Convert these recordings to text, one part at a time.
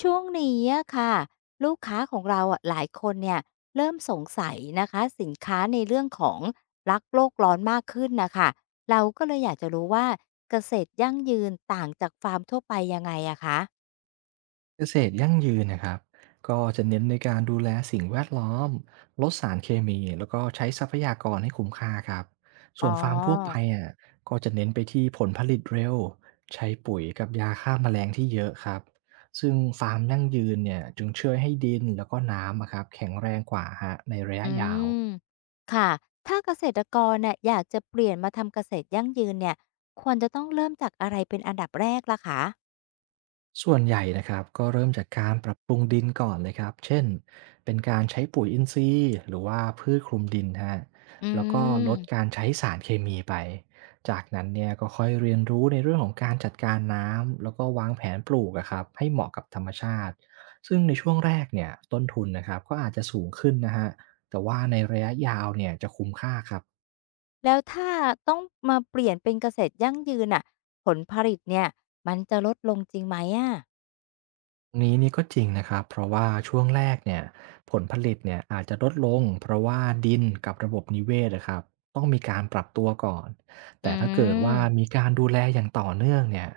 ช่วงนี้อะค่ะลูกค้าของเราอะหลายคนเนี่ยเริ่มสงสัยนะคะสินค้าในเรื่องของรักโลกร้อนมากขึ้นนะคะเราก็เลยอยากจะรู้ว่าเกษตรยั่งยืนต่างจากฟาร์มทั่วไปยังไงอะคะเกษตรยั่งยืนนะครับก็จะเน้นในการดูแลสิ่งแวดล้อมลดสารเคมีแล้วก็ใช้ทรัพยากรให้คุ้มค่าครับอ๋ส่อวนฟาร์มทั่วไปอ่ะก็จะเน้นไปที่ผลผลิตเร็วใช้ปุ๋ยกับยาฆ่าแมลงที่เยอะครับซึ่งฟาร์มยั่งยืนเนี่ยจึงช่วยให้ดินแล้วก็น้ำอะครับแข็งแรงกว่าฮะในระยะอืยาว มค่ะถ้าเกษตรกรเนี่ยอยากจะเปลี่ยนมาทำเกษตรยั่งยืนเนี่ยควรจะต้องเริ่มจากอะไรเป็นอันดับแรกล่ะคะส่วนใหญ่นะครับก็เริ่มจากการปรับปรุงดินก่อนเลยครับเช่นเป็นการใช้ปุ๋ยอินทรีย์หรือว่าพืชคลุมดินฮะอืแล้วก็ลดกาม รใช้สารเคมีไปจากนั้นเนี่ยก็ค่อยเรียนรู้ในเรื่องของการจัดการน้ำแล้วก็วางแผนปลูกอะครับให้เหมาะกับธรรมชาติซึ่งในช่วงแรกเนี่ยต้นทุนนะครับก็อาจจะสูงขึ้นนะฮะแต่ว่าในระยะยาวเนี่ยจะคุ้มค่าครับ แล้วถ้าต้องมาเปลี่ยนเป็นเกษตรยั่งยืนน่ะผลผลิตเนี่ยมันจะลดลงจริงไหมอะตรงนี้นี่ก็จริงนะครับเพราะว่าช่วงแรกเนี่ยผลผลิตเนี่ยอาจจะลดลงเพราะว่าดินกับระบบนิเวศนะครับต้องมีการปรับตัวก่อนอืแต่ถ้าเกิดว่ามมีการดูแลอย่างต่อเนื่องเนี่ย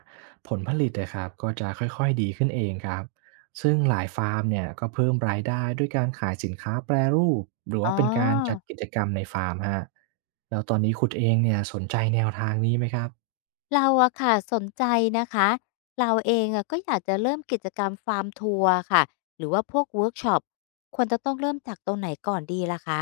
ผลผลิตนะครับก็จะค่อยๆดีขึ้นเองครับซึ่งหลายฟาร์มเนี่ยก็เพิ่มรายได้ด้วยการขายสินค้าแปรรูปหรืออ๋ว่าเป็นการจัดอกิจกรรมในฟาร์มฮะแล้วตอนนี้คุณเองเนี่ยสนใจแนวทางนี้ไหมครับ เราอะค่ะสนใจนะคะเราเองอะก็อยากจะเริ่มกิจกรรมฟาร์มทัวร์อค่ะหรือว่าพวกเวิร์กช็อปควรจะต้องเริ่มจากตรงไหนก่อนดีล่ะคะ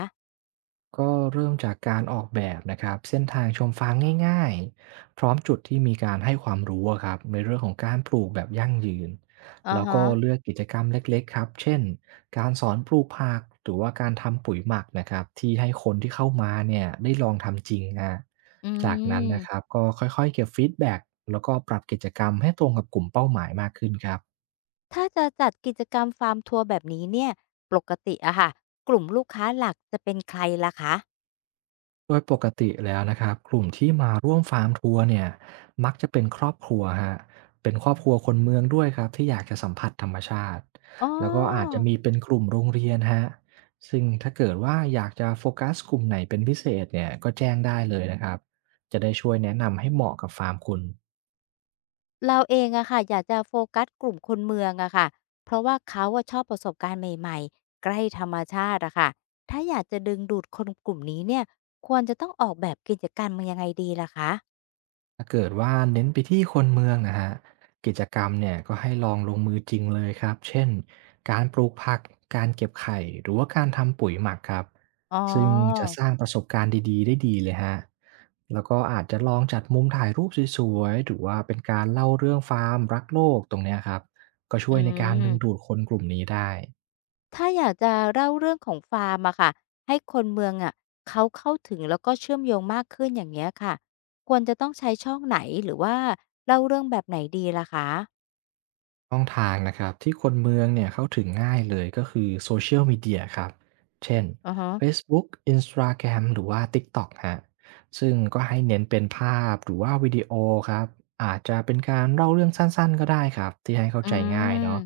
ก็เริ่มจากการออกแบบนะครับเส้นทางชมฟางง่ายๆพร้อมจุดที่มีการให้ความรู้อะครับในเรื่องของการปลูกแบบยั่งยืนอะแล้วฮะก็เลือกกิจกรรมเล็กๆครับเช่นการสอนปลูกผักหรือว่าการทำปุ๋ยหมักนะครับที่ให้คนที่เข้ามาเนี่ยได้ลองทำจริงนะอืจากนั้นนะครับมก็ค่อยๆเก็บฟีดแบ็กแล้วก็ปรับกิจกรรมให้ตรงกับกลุ่มเป้าหมายมากขึ้นครับ ถ้าจะจัดกิจกรรมฟาร์มทัวร์แบบนี้เนี่ยปกติอะค่ะกลุ่มลูกค้าหลักจะเป็นใครล่ะคะโดยปกติแล้วนะครับกลุ่มที่มาร่วมฟาร์มทัวร์เนี่ยมักจะเป็นครอบครัวฮะเป็นครอบครัวคนเมืองด้วยครับที่อยากจะสัมผัสธรรมชาติอ๋อ แล้วก็อาจจะมีเป็นกลุ่มโรงเรียนฮะซึ่งถ้าเกิดว่าอยากจะโฟกัสกลุ่มไหนเป็นพิเศษเนี่ยก็แจ้งได้เลยนะครับจะได้ช่วยแนะนำให้เหมาะกับฟาร์มคุณ เราเองอะค่ะอยากจะโฟกัสกลุ่มคนเมืองอะค่ะเพราะว่าเขาอะชอบประสบการณ์ใหม่ๆใกล้ธรรมชาติอะค่ะถ้าอยากจะดึงดูดคนกลุ่มนี้เนี่ยควรจะต้องออกแบบกิจกรรมยังไงดีล่ะคะถ้าเกิดว่าเน้นไปที่คนเมืองนะฮะกิจกรรมเนี่ยก็ให้ลองลงมือจริงเลยครับเช่นการปลูกผักการเก็บไข่หรือว่าการทำปุ๋ยหมักครับอ๋อซึ่งจะสร้างประสบการณ์ดีๆได้ดีเลยฮะแล้วก็อาจจะลองจัดมุมถ่ายรูปสวยๆหรือว่าเป็นการเล่าเรื่องฟาร์มรักโลกตรงเนี้ยครับก็ช่อืวยในการดึงดูมดคนกลุ่มนี้ได้ ถ้าอยากจะเล่าเรื่องของฟาร์มอะค่ะให้คนเมืองอะเขาเข้าถึงแล้วก็เชื่อมโยงมากขึ้นอย่างเงี้ยค่ะควรจะต้องใช้ช่องไหนหรือว่าเล่าเรื่องแบบไหนดีล่ะคะช่องทางนะครับที่คนเมืองเนี่ยเข้าถึงง่ายเลยก็คือโซเชียลมีเดียครับเช่น อะฮะ Facebook Instagram หรือว่า TikTok ฮะซึ่งก็ให้เน้นเป็นภาพหรือว่าวิดีโอครับอาจจะเป็นการเล่าเรื่องสั้นๆก็ได้ครับที่ให้เข้าอืใจง่ายม เนาะ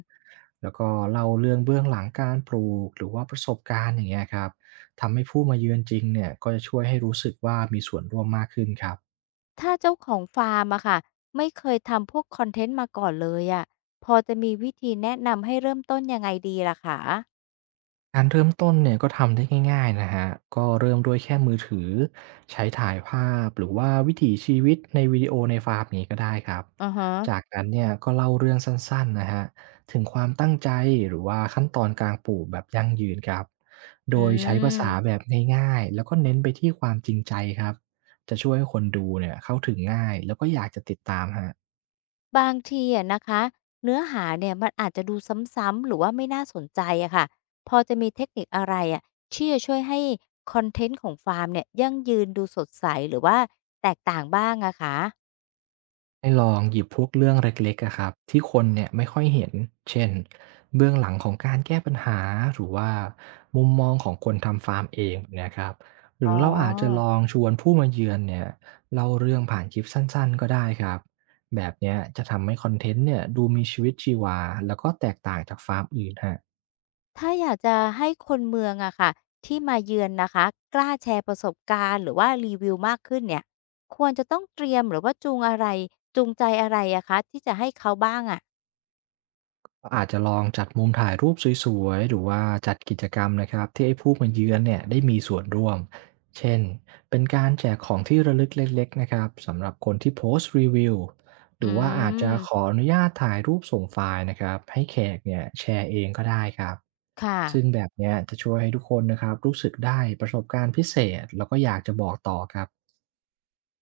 แล้วก็เล่าเรื่องเบื้องหลังการปลูกหรือว่าประสบการณ์อย่างเงี้ยครับทำให้ผู้มาเยือนจริงเนี่ยก็จะช่วยให้รู้สึกว่ามีส่วนร่วมมากขึ้นครับ ถ้าเจ้าของฟาร์มอะค่ะไม่เคยทำพวกคอนเทนต์มาก่อนเลยอะพอจะมีวิธีแนะนำให้เริ่มต้นยังไงดีล่ะคะการเริ่มต้นเนี่ยก็ทำได้ง่ายๆนะฮะก็เริ่มด้วยแค่มือถือใช้ถ่ายภาพหรือว่าวิถีชีวิตในวิดีโอในฟาร์มนี้ก็ได้ครับ อะฮะจากนั้นเนี่ยก็เล่าเรื่องสั้นๆนะฮะถึงความตั้งใจหรือว่าขั้นตอนการปลูกแบบยั่งยืนครับ อืโดยใช้ภาษาแบมบง่ายๆแล้วก็เน้นไปที่ความจริงใจครับจะช่วยให้คนดูเนี่ยเข้าถึงง่ายแล้วก็อยากจะติดตามฮะ บางทีอะนะคะเนื้อหาเนี่ยมันอาจจะดูซ้ำๆหรือว่าไม่น่าสนใจอะค่ะพอจะมีเทคนิคอะไรอะที่จะช่วยให้คอนเทนต์ของฟาร์มเนี่ยยั่งยืนดูสดใสหรือว่าแตกต่างบ้างอะคะให้ลองหยิบพวกเรื่องเล็กๆอะครับที่คนเนี่ยไม่ค่อยเห็น เช่นเบื้องหลังของการแก้ปัญหา หรือว่ามุมมองของคนทำฟาร์มเองแบบเนะครับหรือ๋ออ เราอาจจะลองชวนผู้มาเยือนเนี่ยเล่าเรื่องผ่านคลิปสั้นๆก็ได้ครับแบบเนี้ยจะทำให้คอนเทนต์เนี่ยดูมีชีวิตชีวาแล้วก็แตกต่างจากฟาร์มอื่นฮะ ถ้าอยากจะให้คนเมืองอะค่ะที่มาเยือนนะคะกล้าแชร์ประสบการณ์หรือว่ารีวิวมากขึ้นเนี่ยควรจะต้องเตรียมหรือว่าจูงใจอะไรอะคะที่จะให้เขาบ้างอะก็อาจจะลองจัดมุมถ่ายรูปสวยๆหรือว่าจัดกิจกรรมนะครับที่ให้ผู้มาเยือนเนี่ยได้มีส่วนร่วม เช่น เป็นการแจกของที่ระลึกเล็กๆนะครับสำหรับคนที่โพสต์รีวิวหอืรือว่าอาจจะขอมอนุญาตถ่ายรูปส่งไฟล์นะครับให้แขกเนี่ยแชร์เองก็ได้ครับซึ่งค่ะแบบเนี้ยจะช่วยให้ทุกคนนะครับรู้สึกได้ประสบการณ์พิเศษแล้วก็อยากจะบอกต่อครับ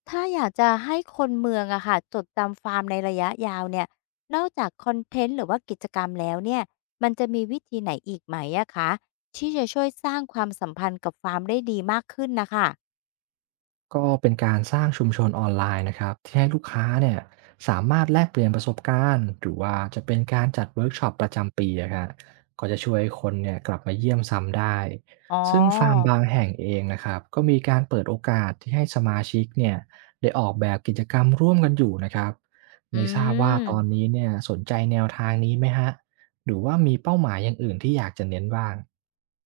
ถ้าอยากจะให้คนเมืองอะค่ะจดจำฟาร์มในระยะยาวเนี่ยนอกจากคอนเทนต์หรือว่ากิจกรรมแล้วเนี่ยมันจะมีวิธีไหนอีกไหมอะคะที่จะช่วยสร้างความสัมพันธ์กับฟาร์มได้ดีมากขึ้นนะคะก็เป็นการสร้างชุมชนออนไลน์นะครับที่ให้ลูกค้าเนี่ยสามารถแลกเปลี่ยนประสบการณ์หรือว่าจะเป็นการจัดเวิร์กช็อปประจำปีนะครับก็จะช่วยให้คนเนี่ยกลับมาเยี่ยมซ้ำได้อ๋อซึ่งฟาร์มบางแห่งเองนะครับก็มีการเปิดโอกาสที่ให้สมาชิกเนี่ยได้ออกแบบกิจกรรมร่วมกันอยู่นะครับอืไม่ทราบว่าตอนม นี้เนี่ยสนใจแนวทางนี้ไหมฮะหรือว่ามีเป้าหมายอย่างอื่นที่อยากจะเน้นบ้าง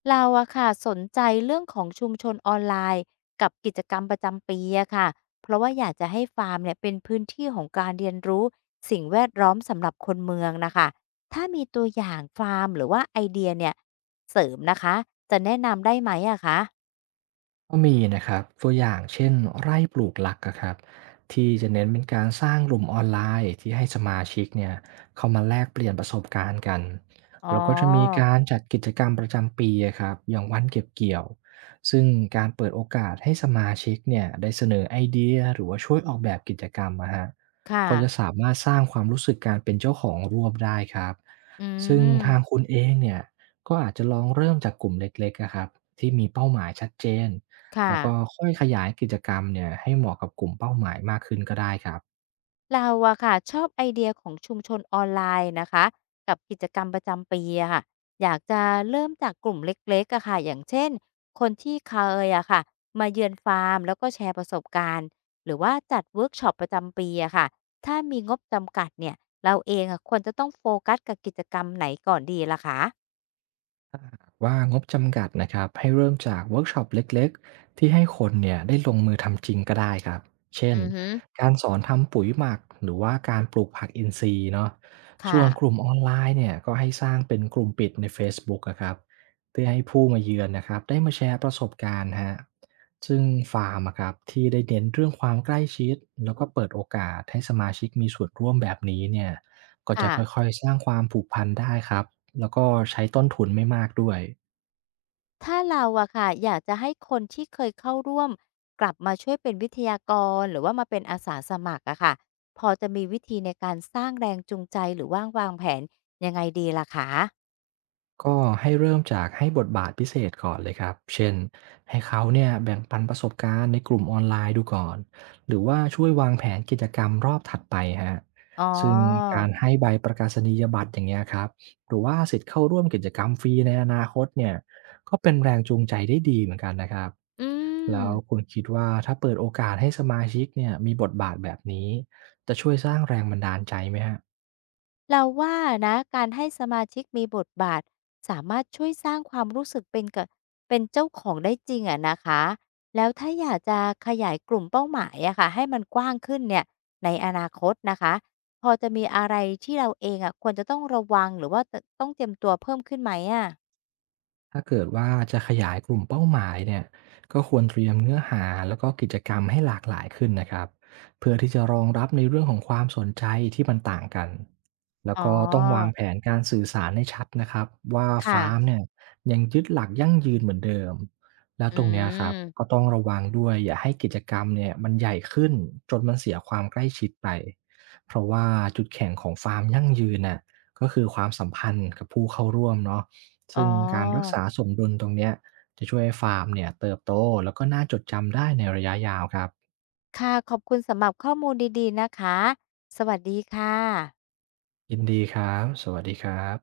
เราอะค่ะสนใจเรื่องของชุมชนออนไลน์กับกิจกรรมประจำปีอะค่ะเพราะว่าอยากจะให้ฟาร์มเนี่ยเป็นพื้นที่ของการเรียนรู้สิ่งแวดล้อมสำหรับคนเมืองนะคะถ้ามีตัวอย่างฟาร์มหรือว่าไอเดียเนี่ยเสริมนะคะจะแนะนำได้ไหมอะคะก็มีนะครับตัวอย่างเช่นไร่ปลูกหลักอะครับที่จะเน้นเป็นการสร้างกลุ่มออนไลน์ที่ให้สมาชิกเนี่ยเข้ามาแลกเปลี่ยนประสบการณ์กันอ๋แล้วก็จะมีอการจัดกิจกรรมประจำปีอะครับอย่างวันเก็บเกี่ยวซึ่งการเปิดโอกาสให้สมาชิกเนี่ยได้เสนอไอเดียหรือว่าช่วยออกแบบกิจกรรมนะฮะค่ะก็จะสามารถสร้างความรู้สึกการเป็นเจ้าของร่วมได้ครับอืซึ่งทางมคุณเองเนี่ยก็อาจจะลองเริ่มจากกลุ่มเล็กๆอะครับที่มีเป้าหมายชัดเจน ค่ะ แล้วก็ค่อยขยายกิจกรรมเนี่ยให้เหมาะกับกลุ่มเป้าหมายมากขึ้นก็ได้ครับ เราอะค่ะชอบไอเดียของชุมชนออนไลน์นะคะกับกิจกรรมประจำปีอะค่ะอยากจะเริ่มจากกลุ่มเล็กๆอะค่ะอย่างเช่นคนที่เคยอะค่ะมาเยือนฟาร์มแล้วก็แชร์ประสบการณ์หรือว่าจัดเวิร์กช็อปประจำปีอะค่ะถ้ามีงบจำกัดเนี่ยเราเองอะควรจะต้องโฟกัสกับกิจกรรมไหนก่อนดีล่ะคะว่างบจำกัดนะครับให้เริ่มจากเวิร์กช็อปเล็กๆที่ให้คนเนี่ยได้ลงมือทำจริงก็ได้ครับเช่นอือฮึการสอนทำปุ๋ยหมักหรือว่าการปลูกผักอินทรีย์เนาะส่ค่ะวนกลุ่มออนไลน์เนี่ยก็ให้สร้างเป็นกลุ่มปิดใน Facebook อะครับเพื่อให้ผู้มาเยือนนะครับได้มาแชร์ประสบการณ์ฮะซึ่งฟาร์มอะครับที่ได้เน้นเรื่องความใกล้ชิดแล้วก็เปิดโอกาสให้สมาชิกมีส่วนร่วมแบบนี้เนี่ยก็จะค่ะ ค่อยๆสร้างความผูกพันได้ครับ แล้วก็ใช้ต้นทุนไม่มากด้วย ถ้าเราอะค่ะอยากจะให้คนที่เคยเข้าร่วมกลับมาช่วยเป็นวิทยากรหรือว่ามาเป็นอาสาสมัครอะค่ะพอจะมีวิธีในการสร้างแรงจูงใจหรือว่างวางแผนยังไงดีล่ะคะก็ให้เริ่มจากให้บทบาทพิเศษก่อนเลยครับ เช่นให้เขาเนี่ยแบ่งปันประสบการณ์ในกลุ่มออนไลน์ดูก่อน หรือว่าช่วยวางแผนกิจกรรมรอบถัดไปฮะอ๋อซึ่งการให้ใบประกาศนียบัตรอย่างเงี้ยครับ หรือว่าสิทธิ์เข้าร่วมกิจกรรมฟรีในอนาคตเนี่ยก็เป็นแรงจูงใจได้ดีเหมือนกันนะครับอืม แล้วคุณคิดว่าถ้าเปิดโอกาสให้สมาชิกเนี่ยมีบทบาทแบบนี้จะช่วยสร้างแรงบันดาลใจไหมฮะ เราว่านะการให้สมาชิกมีบทบาทสามารถช่วยสร้างความรู้สึกเป็นเจ้าของได้จริงอะนะคะแล้วถ้าอยากจะขยายกลุ่มเป้าหมายอะค่ะให้มันกว้างขึ้นเนี่ยในอนาคตนะคะพอจะมีอะไรที่เราเองอะควรจะต้องระวังหรือว่าจะต้องเตรียมตัวเพิ่มขึ้นไหมอะถ้าเกิดว่าจะขยายกลุ่มเป้าหมายเนี่ยก็ควรเตรียมเนื้อหาแล้วก็กิจกรรมให้หลากหลายขึ้นนะครับเพื่อที่จะรองรับในเรื่องของความสนใจที่มันต่างกันแล้วอ๋ก็ต้องวางอแผนการสื่อสารให้ชัดนะครับว่าค่ะฟาร์มเนี่ยยังยึดหลักยั่งยืนเหมือนเดิมแล้วอืตรงเนี้ยครับก็มต้องระวังด้วยอย่าให้กิจกรรมเนี่ยมันใหญ่ขึ้นจนมันเสียความใกล้ชิดไปเพราะว่าจุดแข็งของฟาร์มยั่งยืนน่ะก็คือความสัมพันธ์กับผู้เข้าร่วมเนาะ อ๋ซึ่งการรักอษาสมดุลตรงเนี้ยจะช่วยให้ฟาร์มเนี่ยเติบโตแล้วก็น่าจดจำได้ในระยะยาวครับค่ะขอบคุณสำหรับข้อมูลดีๆนะคะสวัสดีค่ะยินดีครับสวัสดีครับ